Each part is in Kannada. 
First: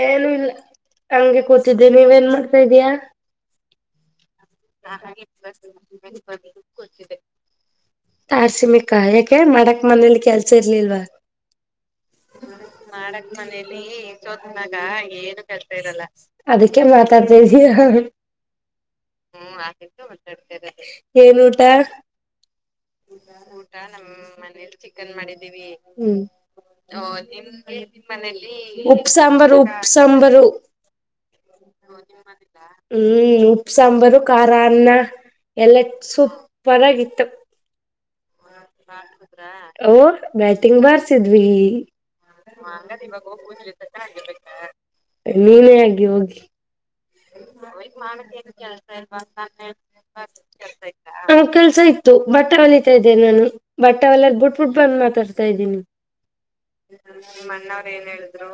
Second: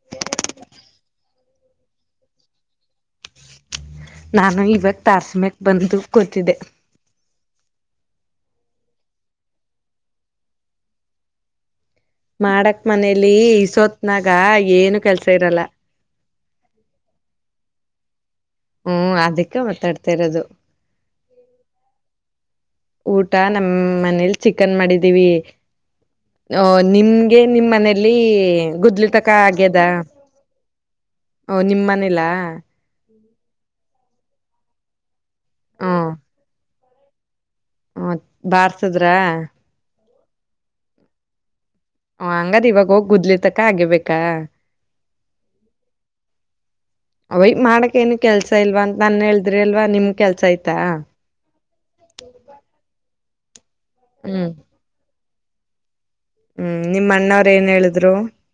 ಏನು ಇಲ್ಲ ಹಂಗೆ ಕೂತಿದ್ದೆ ನೀವೇನ್ ಮಾಡ್ತಾ ಇದೀಯಾ? [unintelligible] ನಾನು ಇವತ್ತ ತಾರಸಮ್ಯಕ್ ಬಂದು ಕೂತಿದ್ದೆ. [unintelligible] ತಾರ್ಸಿಮಿಕ ಕಾಯಾಕೇ ಮಾಡಕ್ ಮನೇಲಿ ಕೆಲಸಾ ಇರ್ಲಿಲ್ವಾ? [unintelligible] ಮಾಡಕ್ ಮನೇಲಿ ಇಸೋತ್ನಾಗ ಏನು ಕೆಲಸಾ ಇರಲ್ಲ? [unintelligible] ಅದಕ್ಕೆ ಮಾತಾಡ್ತಿದೀಯಹ [unintelligible] ಹ್ಮ್ ಹು ಅದಕ್ಕೆ ಆಫೀಸ್ ಮಾತಾಡ್ತಾ ಮತ್ತೆ ಇರೋದು ಬೇರೆದೇ ಏನ್ ಊಟ? [unintelligible] ಊಟ ನಮ್ಮ ಮನೇಲಿ ಚಿಕನ್ ಮಾಡಿದ್ದೀವಿ ಹು [unintelligible] ಓ ನಿಮಗೆ ನಿಮ್ಮ ಮನೇಲಿ [inaudible] ಗುದ್ಲಿ ಉಪ್ಪು ತಕ ಸಾಂಬಾರು ಆಗ್ಯದ ಉಪ್ಪು ಸಾಂಬಾರು [unintelligible] ಓ ನಿಮ್ ಗೋದಿ ಮನೇಲ ಮಾಡಿದ್ದ ಹೂ [unintelligible] ಉಪ್ಪು ಸಾಂಬಾರು ಖಾರ ಅನ್ನ ಎಲ್ಲ ಹ್ಮ ಸೂಪರ್ ಆಗಿತ್ತು. [unintelligible] ಹೂ ಬಾರ್ಸದ್ರ ಬರ್ಸಿದ್ರಾ ಓ ಬ್ಯಾಟಿಂಗ್ ಬಾರಸಿದ್ವಿ. [unintelligible] [inaudible] ಓ ಹಂಗಾದ ಇವಾಗ ಹೋಗಿ ಗುದ್ಲಿತಕ್ಕ ಆಗಿಬೇಕಾ? [unintelligible] ನೀನೇ ಅಗಿ ಹೋಗಿ. ಅವಯ್ [unintelligible] ಓ ಮಾಡಕ್ ಎಕ್ಕ ಮಾಡ್ಕ ಕೆಲ್ಸ ಏನು ಇಲ್ವಾ ಕೆಲಸಾ ಅಂತ ಇಲ್ಲ ನಾನ್ ಹೇಳಿದ್ರಿ ಅಲ್ವಾ [inaudible] ಕೆಲಸಾ ನಿಮ್ ಕೆಲ್ಸ ಇತ್ತ? ಆಯ್ತಾ [unintelligible] ತ್ತು ಬಿಟ್ಟೆ ಹೋಲಿತಾ ಇದ್ದೇ ನಾನು ಬಿಟ್ಟೆಹೊಲಿಯೋದ ಹ್ಮ್ ಬಿಟ್ಟ ಬಟ್ ಬಂದ್ ಮಾತಾಡ್ತಾ ಇದ್ದೀನಿ. [unintelligible] ಹ್ಮ್ ನಿಮ್ ಅಣ್ಣವ್ರ ನಿಮ್ಮ ಅಣ್ಣವರ ಏನ್ ಹೇಳಿದ್ರು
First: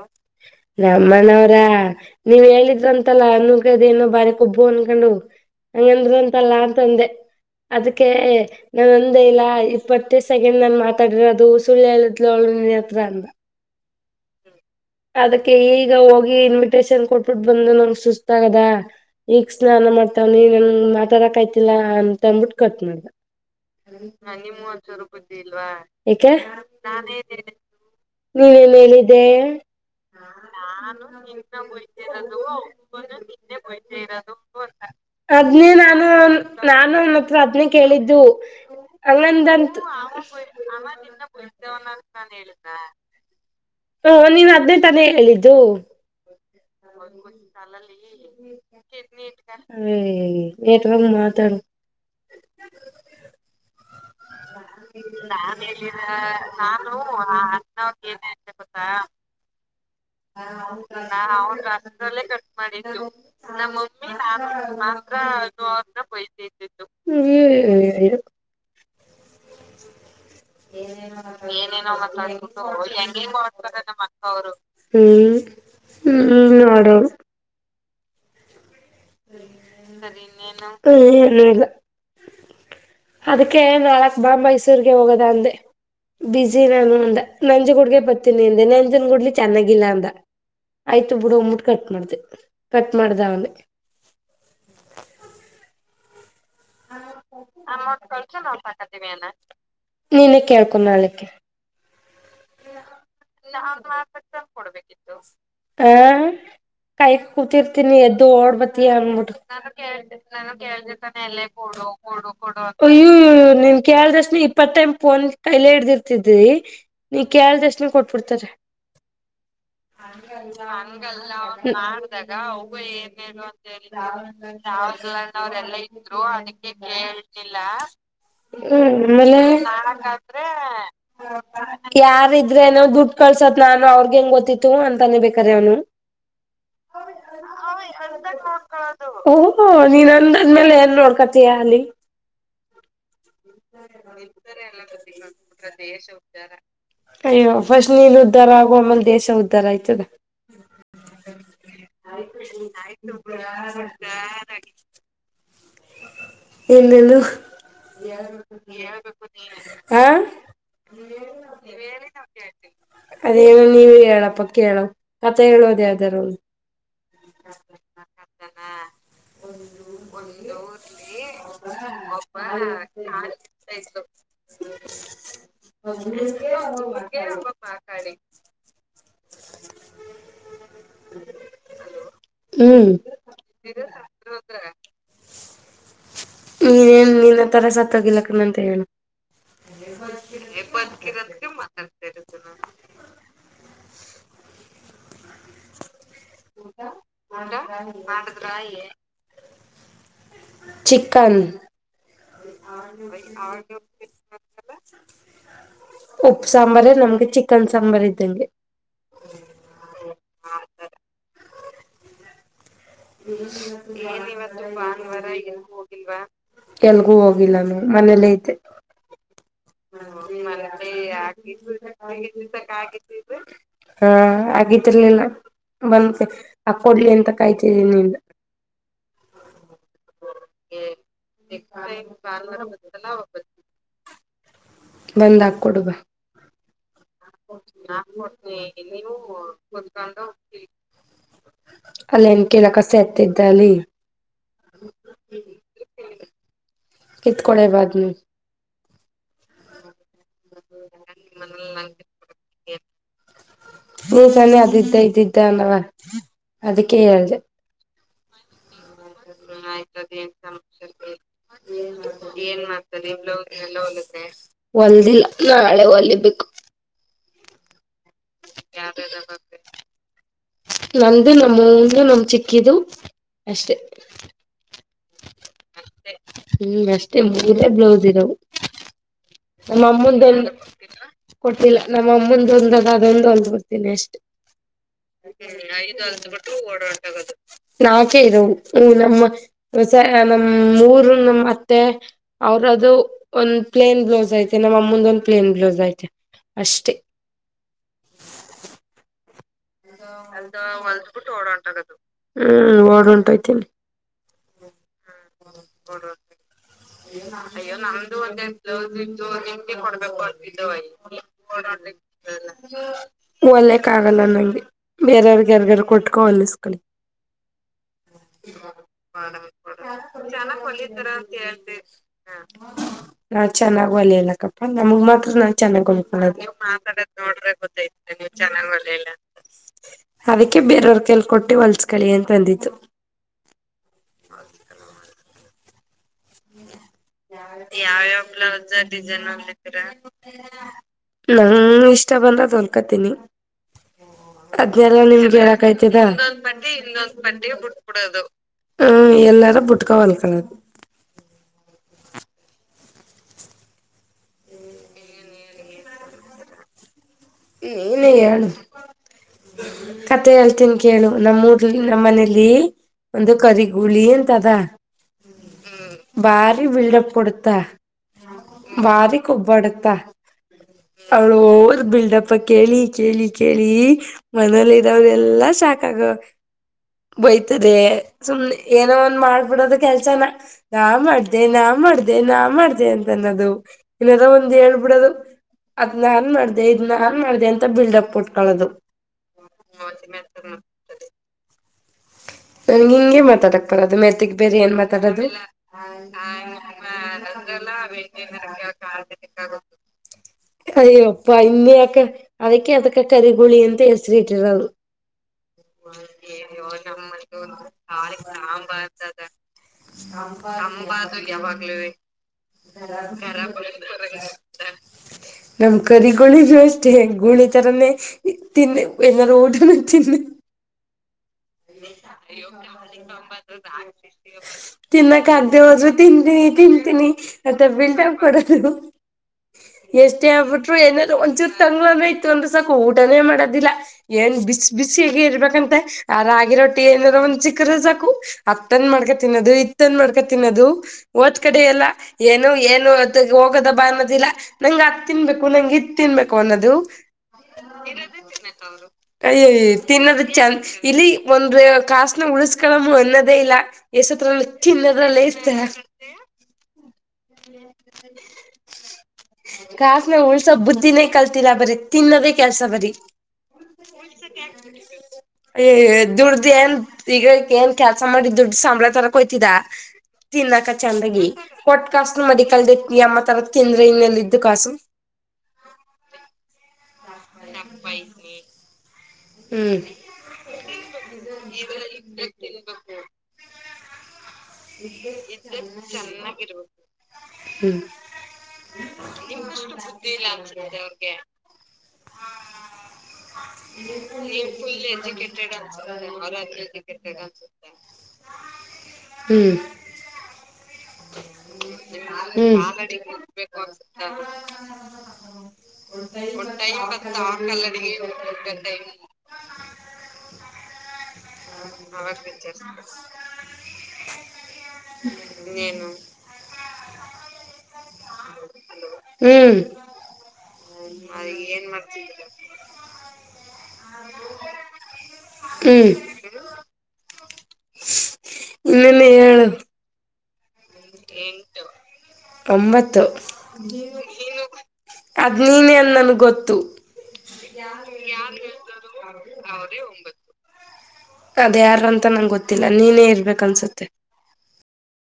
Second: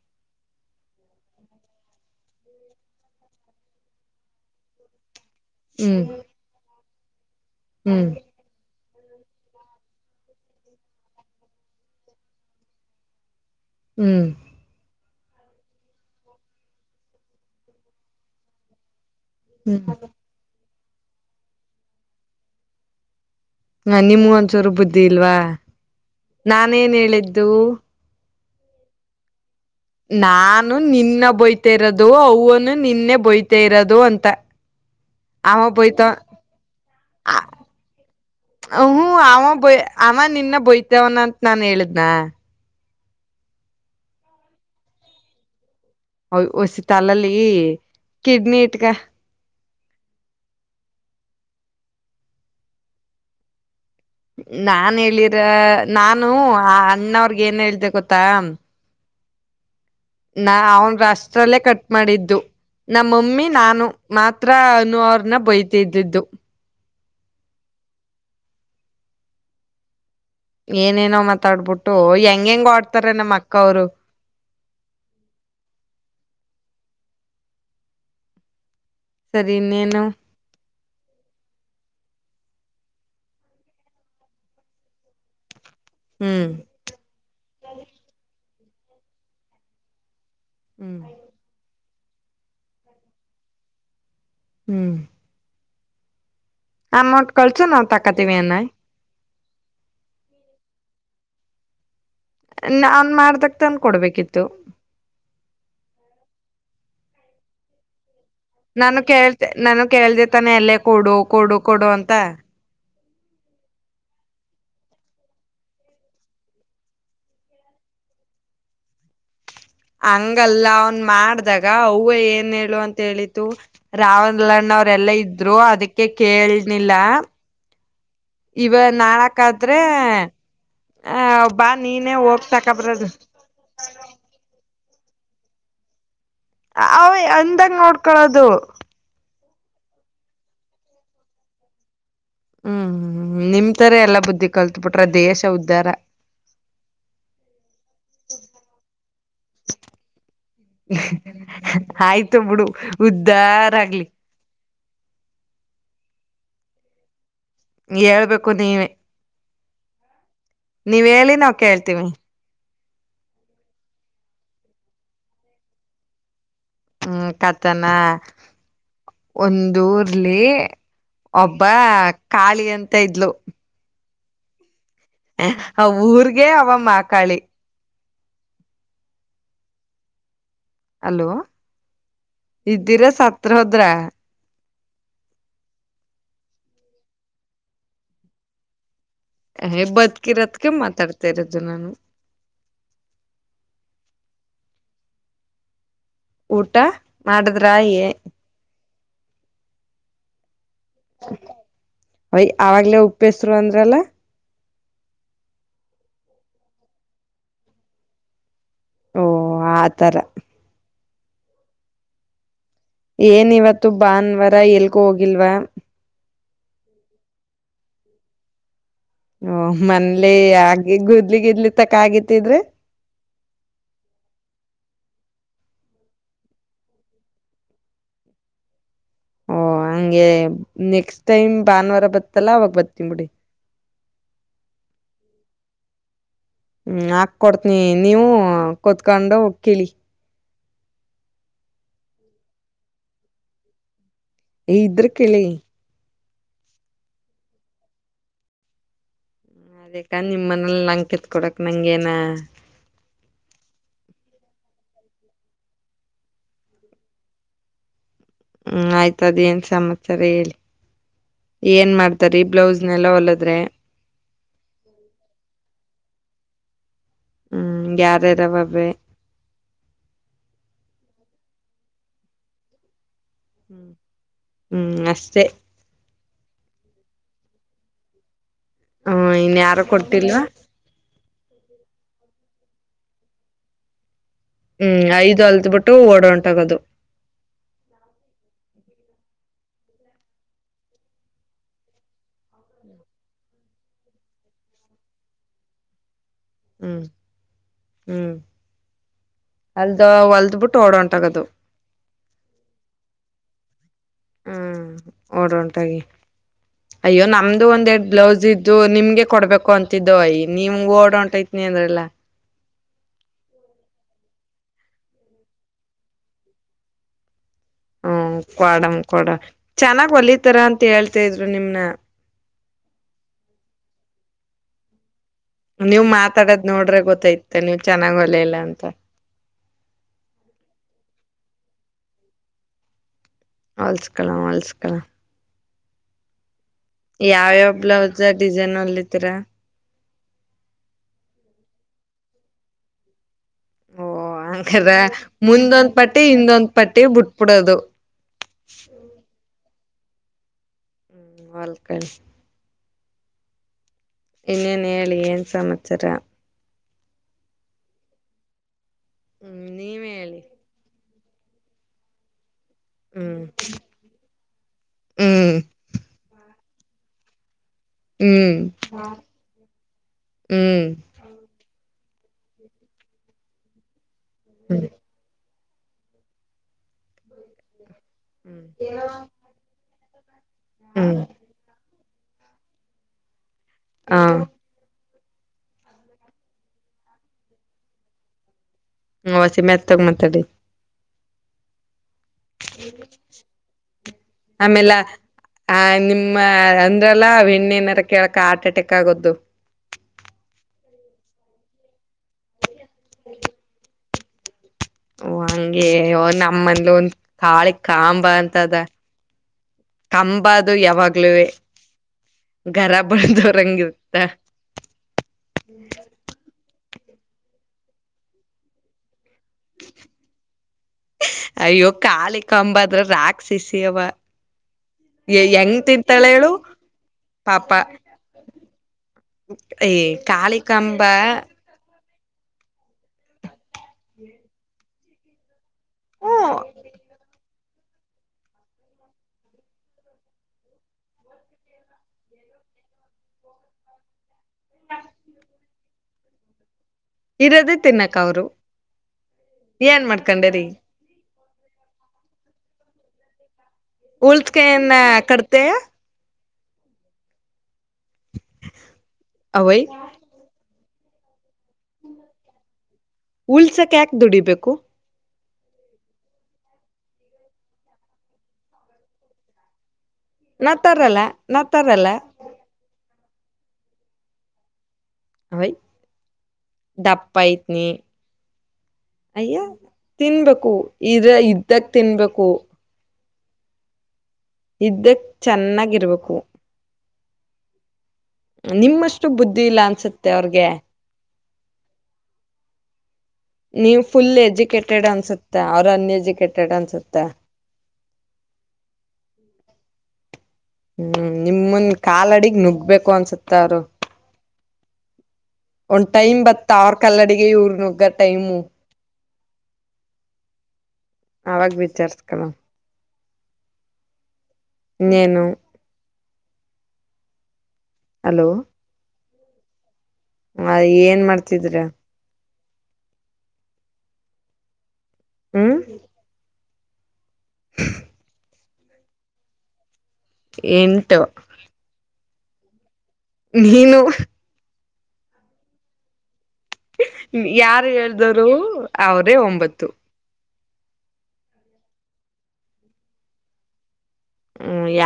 ನಮ್ಮ ಅಣ್ಣವರ [unintelligible] ನೀವ್ ಹೇಳಿದ್ರ ಅಂತಲ್ಲ ಅನ್ನುಗದೇನೋ ಬಾರಿ ಕೊಬ್ಬು ಅನ್ಕೊಂಡು ಹ್ಮ್ ಹಂಗಂದ್ರ ಅಂತಲ್ಲಾ ಅಂತಂದೆ. [unintelligible] ಅದಕ್ಕೆ ಹ್ಮ್ ನಾನ್ ನೊಂದ [unintelligible] ಮಂದೇ ಇಲ್ಲ ಇಪ್ಪತ್ತೇ ಸೆಕೆಂಡ್ ನಾನ್ ಮಾತಾಡಿರೋದು ಸುಳ್ಳು ಹೇಳದಲ್ಲ ಅವಳು ನೀನ್ ಹತ್ರ ಅಂದಲ್ಲ? [unintelligible] ಹೂ [unintelligible] ಅದಕ್ಕೆ ಈಗ ಹೋಗಿ ಇನ್ವಿಟೇಶನ್ ಕೊಟ್ಬಿಟ್ಟು ಬಂದು ನಂಗೆ ಸುಸ್ತ ಆಗದ. ಈಗ್ ಸ್ನಾನ ಹ್ಮ್ ಮಾಡ್ತವ್ನಿ ನನ್ ಮಾತಾಡಕ್ ಆಯ್ತಿಲ್ಲ ಅಂತಂದಬಿಟ್ಟ ಕಟ್ ಮಾಡ್ದ ಹ್ಮ ನಿಮ್ಗ ನ ನಿ [inaudible] ಒಂಚೂರು ಮೂವತ್ ಬುದ್ಧಿ ಸೂರು ಬುದ್ದಿ ಇಲ್ವಾ ನಾನೇನ್ ಹೇಳಿದ್ದು ನಾನನ್. ನೀನೇನ್ ಹೇಳಿದ್ದೆ ನಾನು ನಿನ್ನ ಬಯ್ತಾ ಇರೋದು ಅವನು ನಿನ್ನೆ ಬಯ್ತಾ ಇರೋದು ಅಂತ. ಅವ ಅದ್ನೇ ಬಯ್ತ ನಾನು ನಾನುನ್ನ ಹತ್ರ ಅದ್ನಿ ಕೇಳಿದ್ದು. ಹ್ಮ ಅವ ಬಯ ಅಲ್ಲಂದಂತೂ [inaudible] ಅವ ನಿನ್ನ ಬಯ್ತವನ ಅಂತ ನಾನ್ ನಿನ್ನಯರ್ತೇವನ ಅಂತ ಹೇಳಿದ್ನಾ ನಾನನ್ ಹೇಳಿದ್ದ. ಹ ನೀನ್ ಅದನೇ ತಾನೇ ಹೇಳಿದ್ದು. ಹೊಸಿ ತಲಲ್ಲಿ ಕಿಡ್ನಿ ಇಟ್ಕ [inaudible] ಎತ್ಕೊಂಡ್ ಮಾತಾಡು. [inaudible] ನಾನ್ ಹೇಳಿರ ನಾನು ಹೇಳಿಲ್ಲ ನಾನು ಆ ನಾನು ಅಣ್ಣವ್ರಗ ಏನ್ ಹೇಳ್ದ ಅಣ್ಣಂಗೆ ಗೊತ್ತಾ ಹೇಳ್ದೆ ಗೊತ್ತಾ. ನಾ ಅವನ್ ರಾಷ್ಟ್ರಲ್ಲೇ ಕಟ್ ಮಾಡಿದ್ದು ನಮ್ಮ ಮಮ್ಮಿ ನಾನು ಮಾತ್ರ. ಅವ್ರನ್ನ [inaudible] ಬೈತಿದ್ದಿದ್ದು ಬೈತಾ ಇದ್ದಿದ್ದು ಹ್ಮ [inaudible] ಏ ಏನೇನೋ ಏನೇನ್ ಮಾತಾಡ್ಬಿಟ್ಟು ಮಾತಾ ಹೆಂಗೆಂಗೋ ಆಡ್ತಾರೆ ಹೆಂಗ ನಮ್ಮ್ ಅಕ್ಕ ಮಾಡತದ ಅವರು ನಮ್ಮ ಅಕ್ಕ ಅವರು ಹ್ಮ. ಹ್ಮ್ [unintelligible] ಸರಿ ಇನ್ನೇನು ಏನಿಲ್ಲ ಅದಕ್ಕ ನಾಳೆ ಬಾ ಮೈಸೂರ್ಗೆ ಹೋಗೋದ ಅಂದೆ ಹ್ಮ್ ಬಿಸಿನಾನ ಅಂದ. ನಂಜು ಗುಡ್ಗ ಬತ್ತೀನಿ ಅಂದೆ ನಂಜನ್ ಗುಡ್ಲಿ ಚೆನ್ನಾಗಿಲ್ಲ ಅಂದ ಹ್ಮ್ ಆಯ್ತು ಬಿಡು ಅನ್ಬಿಟ್ ಕಟ್. ಮಾಡ್ದ ಕಟ್ ಮಾಡ್ದ ಅವನೆ. ಹ್ಮ್ ಅಮೌಂಟ್ ಕಳ್ಸು ನಾನು ತಕೋತೀನಿ. ನಿನ್ನೆ ಕೇಳ್ಕು ನಾಳಕ್ಕೆ. ನಾನ್ ಮಾಡ್ದಕ್ ತನ್ ಕೊಡ್ಬೇಕಿತ್ತು. ಹಾ ಕಾಯ ಕೂತಿರ್ತೀನಿ ಎದ್ದು. [inaudible] ಕೇಳ್ತೆ ನಾನು ನಾನು ಕೇಳಿದೆ ಕೇಳ್ದ ತಾನೆ ಅಲ್ಲೇ ಕೊಡು ತಾನೇ ಎಲ್ಲ ಕೊಡು ಅಂತ ಕೊಡು ಕೊಡು. ಅಯ್ಯ ನಿನ್ ಕೇಳ್ದಕ್ಷಣ ಇಪ್ಪತ್ ಟೈಮ್ ಫೋನ್ ಕೈಲೆ ಹಿಡ್ದಿರ್ತಿದಿ. ನಿನ್ ಕೇಳಿದಷ್ಟು ಕೊಟ್ಬಿಡ್ತಾರೆ. ಹಂಗಲ್ಲ ಅವನ್ ಮಾಡ್ದಾಗ ಅವು ಏನ್ ಹೇಳು ಅಂತ ಹೇಳಿತು ರಾವಣ. [inaudible] ಅನ್ನೋವ್ರಲ್ಲಾ ಇದ್ರು ಅದಕ್ಕೆ ಕೇಳನಿಲ್ಲ ಕೇಳ್ತಿಲ್ಲ. ಇವ ಹ್ಮ್ ಆಮೇಲೆ. ನಾಳಕಾದ್ರೆ ಆ ಬಾ ನೀನೇ ಯಾರ ಹೋಗ್ ಇದ್ರೆ ಏನು ತಕಬರದು ದುಡ್ ಕಳ್ಸತ್ ನಾನು ಅವ್ರಗ ಹೆಂಗ್ ಗೊತ್ತಿತ್ತು ಅಂತನ ಬೇಕಿದ್ರೆ ಅವನು. ಅವ ಅಂದಂಗ ಅಂದಾಗ್ ನೋಡ್ಕೊಳೋದು ನೋಡಿಕೊಳ್ಳುವುದು. ಓ ನಿ ಅಂದ್ಮೇಲೆ ಏನ್ ನೋಡ್ಕತಿಯ ಅಲ್ಲಿ. [inaudible] ಹ್ಮ್ ನಿಮ್ ತರ ಎಲ್ಲಾ ಬುದ್ಧಿ ಕಲ್ತ್ ಬಿಟ್ರ ದೇಶ ಉದ್ಧಾರ ದೇಶ ಉದ್ದಾರ. ಅಯ್ಯೋ ಫಸ್ಟ್ ನೀನ ಉದ್ಧಾರ ಆಗು ಆಮೇಲೆ ದೇಶ ಉದ್ಧಾರ ಆಯ್ತದ. ಆಯ್ತು ಬಿಡು ಉದ್ದಾರ ಆಗ್ಲಿ. ಇನ್ನೇನು ಹೇಳ್ಬೇಕು ಹೇಳಬೇಕು ನೀನೆ ನೀವ ಹೇಳಿ ನಾವು ಕೇಳ್ತೀವಿ. ಅದೇನ ನೀವ ಹೇಳಪ್ಪ ಕೇಳ ಕಥೆ ಹೇಳೋದು ಯಾವ್ದಾರ. ಹ್ಮ್ ಕತನ ಒಂದು ಊರ್ಲಿ. ಒಬ್ಬ ಕಾಳಿ ಅಂತ ಇದ್ಲು. ಆ ಊರ್ಗೆ ಅವ ಮಾಕಾಳಿ [inaudible] ಮಾತಾಡಿ. ಅಲೋ ಹ್ಮ್ ಇದ್ದಿರಾ ಸತ್ತ ಹೋದ್ರ. ಏನ್ ನಿನ್ನತರ ಸತ್ತೋಗಿಲ್ಲ ಕಣೋ ಅಂತ ಹೇಳು. ಹೇ ಬದುಕಿರತ್ಕ ಮಾತಾಡ್ತರೋದು ನಾನು. ಹು ಹು [inaudible] ಊಟ ಹೌದ ಊಟ ಮಾಡಿದ್ರ ಏ ಮಾಡದ್ರ. ಚಿಕನ್. ಹೈ ಅವಾಗಲೆ ಉಪ್ಪೆಸರು ಅಂದ್ರಲ್ಲ. ಉಪ್ಪು ಸಾಂಬಾರ್ ನಮ್ಗೆ ಚಿಕನ್ ಸಾಂಬಾರ್ ಇದ್ದಂಗೆ. ಓ ಆ ತರ. ಏನ್ ಇವತ್ತು ಹ್ಮ ಭಾನುವಾರ ಏನಿವತ್ತು ಎಲ್ಗೂ ಭಾನುವಾರ ಹೋಗಿಲ್ವಾ ಎಲ್ಲಿಗು ಹೋಗಿಲ್ವಾ. ಎಲ್ಗೂ ಹೋಗಿಲ್ಲಾನ ಮನೇಲೆ ಇದ್ದೇ. ಓ ಮನ್ಲಿ [unintelligible] ಆಗಿ ಗುದ್ಲಿ ಗಿದ್ಲಿ ತಕ ಆಗಿತಿದ್ರೆ ಹಾ ಆಗತಿರ್ಲಿಲ್ಲ. ಬಂದು ಆ ಕೊಡ್ಲಿ ಎಂತ ಕಾಯ್ತಿದೆ ನಿನ್ದು. ಓ ಹಂಗೆ ನೆಕ್ಸ್ಟ್ ಟೈಮ್ ಭಾನುವಾರ ಬತದಲ್ಲ ಅವಾಗ ಬರ್ತನ್ ಬಿಡಿ. ಬಂದ್ ಹಾಕಕೊಡು ಬಾ. ಹ್ಮ್ ಹಾಕ್ ಕೊಡ್ತನಿ ನೀವು ಕುತ್ಕೊಂಡು ಕಿಳಿ. ಅಲ್ಲ ಎನ್ ಕೀಲಕ ಸೆತ್ತಿದ್ದಅಲ್ಲಿ. ಈ ಇದ್ರ ಕೆಳಿ. ಕತ್ಕೊಳೆ ಬಾದ್ಮ್. ಅದಿಕ ನಿಮ್ಮ ಮನೆಯಲ್ಲಿ ನಂಗ ಕಿತ್ಕೊಡಕ್ ನಂಗೇನ. ನೀ ತಾನೆ ಅದಿತ ಇದಿದ್ದ ಅಂದ್ದವ ಅದಕ್ಕೆ ಹೇಳ್ದೆ. ಹ್ಮ್ ಆಯ್ತದ ಏನ್ ಸಮಾಚಾರ ಹೇಳಿ. ಏನ್ ಮಾಡ್ತಾರಿ ಬ್ಲೌಸ್ನೆಲ್ಲ ಹೊಲದ್ರೆ ಹೊಲ್ದಿಲ್ಲ ನಾಳೆ ಹೊಲಿ ಬೆಕ್ಕು. ಹ್ಮ್ ಯಾರ್ ನಂದು ನಮ್ಮ ಅವ್ವುದು ನಮ್ಮ ಚಿಕ್ಕಿದು. ಅಷ್ಟೇ. ಷ್ಟೆ ಹ್ಮ್ ಅಷ್ಟೇ ಮೂರೇ ಬ್ಲೌಸ್ ಇರವು. ಹ್ಮ್ ಇನ್ ಯಾರು ನಮ್ಮ ಕೊಟ್ಟಿಲ್ವಾ ಅಮ್ಮಂದೊಂದು ಕೊಟ್ಟಿಲ್ಲ ನಮ್ಮ ಅಮ್ಮಂದೋಂದು ಅದ ಅದೊಂದು ವಲ್ದ್ ಬಿಡ್ತೀನಿ ಅಷ್ಟೇ. ಹ್ಮ್ ಐದು ಅಲ್ತ್ಬಿಟ್ಟು ಓಡ ಹೊಂಟೋಗೋದು ನಾಕೆ ಇರವು. ಹ್ಮ ನಮ್ಮ ಹೊಸ ನಮ್ಮ್ ಊರು ನಮ್ಮ್ ಅತ್ತೆ ಅವರದು ಒ ಪ್ಲೇನ್ ಬ್ಲೌಸ್ ಐತೆ ನಮ್ಮ ಅಮ್ಮಂದು ಒಂದು ಪ್ಲೇನ್ ಬ್ಲೌಸ್ ಹೈತೆ. ಹ್ಮ್ ಹ್ಮ್ ಅಲ್ದ ಹೊಲ್ದ್ ಬಿಟ್ಟು ಹ್ಮ್ ಓಡೊಂಟಾಗದು ಓಡ್ ಹೊರಟೋಯ್ತೀನಿ. ಹ್ಮ್ ಓಡ ಒಂಟೊಗಿ. ಅಯ್ಯೋ ನಮ್ದು ಒಂದೊರೆಡ ಬ್ಲೌಸ್ ಇದ್ದು ನಿಮ್ಗೆ ಕೊಡ್ಬೇಕು ಅಂತಿದ್ದೊ ಅಯ ನಿಮ್ ಓಡ ಉಂಟೈತ್ನಿ ಅಂದ್ [unintelligible] ಲ್ಲ ಹೊಲಿಯಕ್ಕೆ ಆಗಲ್ಲ ನಂಗೆ ಬೇರರ್ಗೆ ಯಾರ್ಗಾರ್ ಕೊಟ್ಕೊ ಹೊಲಸ್ಕಳಿ. ಹ್ಮ ಕೊಡಮ್ ಕೊಡ ಚೆನ್ನಾಗ್ ಹೊಲಿತರ ಅಂತ ಹೇಳ್ತಾ ಇದ್ರು ನಿಮ್ ನಾ ಚೆನ್ನಾಗ ವಲಿಯಲ್ಲ ಕಪ್ಪ ನಮಗ್ ಮಾತ್ ನಾ ಚೆನ್ನಾಗ್ ನೀವ್ ವಲ್ಕೊಳೋದು ನೀವು ಮಾತಾಡದ್ ನೋಡ್ರೆ ಮಾತಾಡೋದ್ ನೋಡುದ್ರೆ ಗೊತ್ತೈತೆ ನೀವ್ ಗೊತ್ತಾಗ್ತೈತೆ ಚೆನ್ನಾಗ್ ನೀವು ಹೊಲಿಯಲ್ಲ ಚೆನ್ನಾಗಿ ಅಂತ ಒಲಿಯಲ್ಲ ಅಂತ. ಅದಕ್ಕೆ ಬೇರೆಯವರ್ ಕೈಲಿ ಕೊಟ್ಟು ಹೊಲ್ಸ್ಕಳಿ ಅಂತಂದಿತ್ತು. ವಲಸ್ಕೊಳವ ಹೊಲ್ಸಕಳ ಯಾವ್ಯಾವ ಯಾವ ಯಾವ ಬ್ಲೌಸ್ ಡಿಸೈನ್ ಡಿಸೈನ್ ಹೊಲಿತೀರಾ ಹೊಲ್ದಿದ್ದೀರಾ. ನಮಗೆ ಇಷ್ಟ ಬಂದದ್ದು ಹೊಲ್ಕತೀನಿ. ಓ ಹಂಗಾರ ಅದಲ್ಲ ನಿಮಗೆ ಮುಂದೊಂದ್ ಹೇಳಕ್ಕಾಯ್ತದ. ಪಟ್ಟಿ ಹಿಂದೊಂದ್ ಪಟ್ಟಿ ಬಿಟ್ಬಿಡೋದು ಹ್ಮ ಎಲ್ಲಾರು ಬಿಟ್ಕೊಂಡ್ ವಲಕಳದು. ಹ್ಮ ವಾಲ್ಕಳಿ. ಇನ್ನೆನ್ ಹೇಳಿ ಏನ್ ಸಮಚಾರ. ನೀನು ಹೇಳು ಹ್ಮ್ ನೀವೇ ಕತೆ ಹೇಳಿ ಹೇಳ್ತೀನಿ ಕೇಳು. ನಮ್ಮ್ ಊದಲಿ ನಮ್ಮ್ ಮನೆಲಿ. ಒಂದು ಹ್ಮ್ ಕರಿ ಹುಳಿ ಎಂತದ ಹ್ಮ್ ಬಾರ್ [unintelligible] ರಿ ಬಿಲ್ಡಪ್ ಕೊಡುತ್ತಾ ಹ್ಮ್ ಭಾರಿ ಕೊಬ್ಬಡುತ್ತಾ. ಹ್ಮ್ ಅವಳ್ ಓವರ್ ಬಿಲ್ಡಪ್ಪ ಕೇಳಿ ಕೇಳಿ ಕೇಳಿ. ಮನಲಿ ಹ್ಮ್ ಇದಾವ್ರ ಎಲ್ಲಾ ಶಾಕ್ಾಗ ಬಯತದೆ ಸುಮ್ನೆ ಏನೋ ಒಂದ್ ಮಾಡ್ಬಿಡೋದು ಕೆಲ್ಸನ ನಾ ಹ್ಮ್ ಮಾಡ್ದ ನಾನ್ ಮಾಡ್ದ ಅದೇ ನಾ ಮಾಡ್್ದ ಅಂತ ಅನ್ನೋದು ಇನ್ನಾರ ಹ ಒಂದ್ ಹೇಳ್ಬಿಡೋದು ಅದ್ನ ಹನ್ ಮಾಡ್ದ ಇದ್ನ್ನ ಹಾನ್ ಮಾಡ್ದ ಅಂತ ಬಿಲ್ಡಪ್ ಉಟ್ಕಳೋದು ಹ ವಸಿಮೆತ್ ತಗ ಮಾತಾಡಿ ನನ್ಗೆ ಹಿಂಗೆ ಮಾತಡಕ್ ಬರದು ಮೆರ್ತಿಗೆ ಬೇರೆ ಏನ್ ಆಮೇಲೆ ಮಾತಾಡೋದು ಆ ನಿಮ್ಮ ಅಂದ್ರಲ್ಲ ಎಣ್ಣೆನಾರ ಕೇಳಕ್ ಹಾರ್ಟ್ ಅಟ್ಯಾಕ್ ಆಗೋದು ಅಯ್ಯವಪ್ಪಾ ಇನ್ ಯಕ ಅದಕ್ಕೆ ಅದಕ್ಕ ಕರಿಗುಳಿ ಅಂತ ಹೆಸರಿ ಇಟ್ಟರ ಅವರು ಹಂಗೆ ನಮ್ಮಂದ ಒಂದ ತಾಳಿ ಕಂಬ ಅಂತದ ಕಂಬ ಕಮ್ಮ ಬತ ಕ ಭಾಗಲವೆ ಗರಬಳ್ದೋರಂಗಿರುತ್ತ ನಮ್ ಕರಿ ಗುಳಿದ ಅಷ್ಟೇ ಗುಳಿ ತರಾನೇ ತಿನ್ನ ಏನಾದಾರೂ ಅಯ್ಯೋ ಕಾಲ ತಿನ್ನಕ್್ದೇ ಹೆಂಗ್ ಹದ್ರರು ತಿಂತಾಳ ತಿಂತೀನಿ ಹೇಳು ತಿಂತೀನಿ ಮತ್ತೆ ಪಾಪ ಬಿಲ್ಟ ಕೊಡದು ಏ ಎಷ್ಟೇ ಕಾಳಿ ಆಬಿಟ್ರು ಕಂಬ ಏನಾದರು ಒಚೂ ತ ಇತು ಒಂದ್ ಸಾಕ ಊಟನೇ ಮಾಡೋದಿಲ್ಲ ಏನ್ ಬಿಸಿ ಬಿಸಿಗೆ ಇರ್ಬೇಕಂತ ಆ ಹ್ಮ ರಾಗಿಿ ರೊಟ್ಟಿ ಎಏನು ಚಿಕ್ಕರು ಸಾಕು ಅಂದ ಮಾಡ್ಕ ತಿನ್ನೋದು ಇತ್ತಂದ ಮಾಡ್ಕ ತಿನ್ನೋದು ಒ ಕಡೆ ಎಲ್ಲ ಏನು ಏನು ಅ ಹೋಗದಬಾ ಅನ್ನೋದಿಲ್ಲ ನಂಗ್ ಅತ್ ತಿನ್ಬೇಕು ನಂಗ್ ಇತ್ ತಿನ್ಬೇಕು ಅನ್ನೋದು ಇರೋದೇ ತಿನ್ನಕ್ ಅವರು ಅಯ್ಯ ಏನ್ ತಿನ್ನದ ಚಂದ ಮಾಡ್ಕೊಂಡೇರಿ ಇಲ್ಲಿ ಒಂದ್ರ ಕಾಸ್ನ ಉಳಸ್ಕಳಮ್ಮ ಅನ್ನದೇ ಇಲ್ಲ ಎಸತ್ರಲ್ಲ ಉಳ್ಸ್ಕನ ಚನ್ನದ್ರಲ್ಲ ಇಷ್ಟ ಕಡ್ತೆ ಎ ಅವಯ್ ಕಾಸನ ಉಳ್ಸ ಬುದ್ಧಿನೇ ಕಲ್ತಿಲ್ಲ ಬರೀ ತಿನ್ನೋದೇ ಕೆಲ್ಸ ಬರರಿ ಉಲ್ಸಕ್ಯಾಕೆ ದುಡಿಬೇಕು ಏ ದುಡ್ದ ಏನ್ ಈಗ ಏನ್ ಕೆಲ್ಸ ಮಾಡಿ ದುಡ್್ದ ಸಂಬಳ ತರಕ್ ಹಯ್ತಿದ ತಿನ್ನಾಕ ನಾ ತರಲ್ಲ ಚೆಂದಾಗಿ ನಾ ಕೊಟ್ಟ ತರಲ್ಲ ಕಾಸಲು ಮಡಿಕಲ್ದ ಅಮ್ಮ ತರದ ತಿಂದ್ರ ಇನ್ನೆಲ್ಲ ಇದ್ದು ಕಾಸು ಅವಯ ದಪ್ಪ ಐತ್ನ ಅಯ್ಯ ಹ್ಮ್ ತಿನ್ಬೇಕು ಇದ ಇದ್ದಾಗ ತಿನ್ಬೇಕು ಇದ್ದಕ್ ಚೆನ್ನಾಗಿರ್ಬೇಕು ಚೆನ್ನಾಗಿರ್ಬ ಹ್ಮ್ ನಿಮ್ಮಷ್ಟು ನಿಮಷ್ಟು ಬುದ್ಧಿ ಇಲ್ಲ ಅನ್ಸುತ್ತೆ ಅಸ ಅವ್ರಗೆ ಅವ್ರಿಗೆ ಹ ನೀವು ಫುಲ್ ಎಜುಕೇಟೆಡ್ ಅನ್ಸುತ್ತ ಅವರು ಅನ್ ಎಜುಕೇಟೆಡ್ ಅನ್ಸುತ್ತ ಹ್ಮ್ ಹ್ಮ್ ನಿಮ್ಮನ್ ಕಾಲಡಿಗ್ ನುಗ್ಬೇಕು ಅನ್ಸುತ್ತ ಕಾಲಡಬೇಕು ಅವ್ರು ಅನ್ಸುತ್ತಾ ಒಂದ್ ಟೈಮ್ ಹೊಟ ಬತ್ತ ಅವ್ರ ಕಾಲಡಿಗೆ ಇವ್ರ ಇಪ್ಪತ್ತಾಂಗಲ್ಲಡಿಗೆ ನುಗ್ಗ ಟೈಮು ಬೆಟ ಅವಾಗ ವಿಚಾರ್ಸ್ಕಣ ಹ ಇನ್ನೇನು ೇನು ಹಲೋ ಹ್ಮ್ ಹ ಏನ್ ಮಾಡ್ತಿದಿ್ರ ಹ್ಮ ಇನ್ನ ಮೇಳ ಎಂಟು ಒಂಬತ್ತು ನೀನು ಅದ್ ನೀನ ಅಂದ ನನ್ಗೆ ಗೊತ್ತು ಯಾರ ಹೇಳ್ದರು ಅವ್ರೇ ಒಂಬತ್ತು ಅದ್ಯಾರಂತ ನಂ ಗೊತ್ತಿಲ್ಲ ನೀನೇ ಇರ್ಬೇಕನ್ಸುತ್ತೆ ಹ್ಮ್ ಯಾ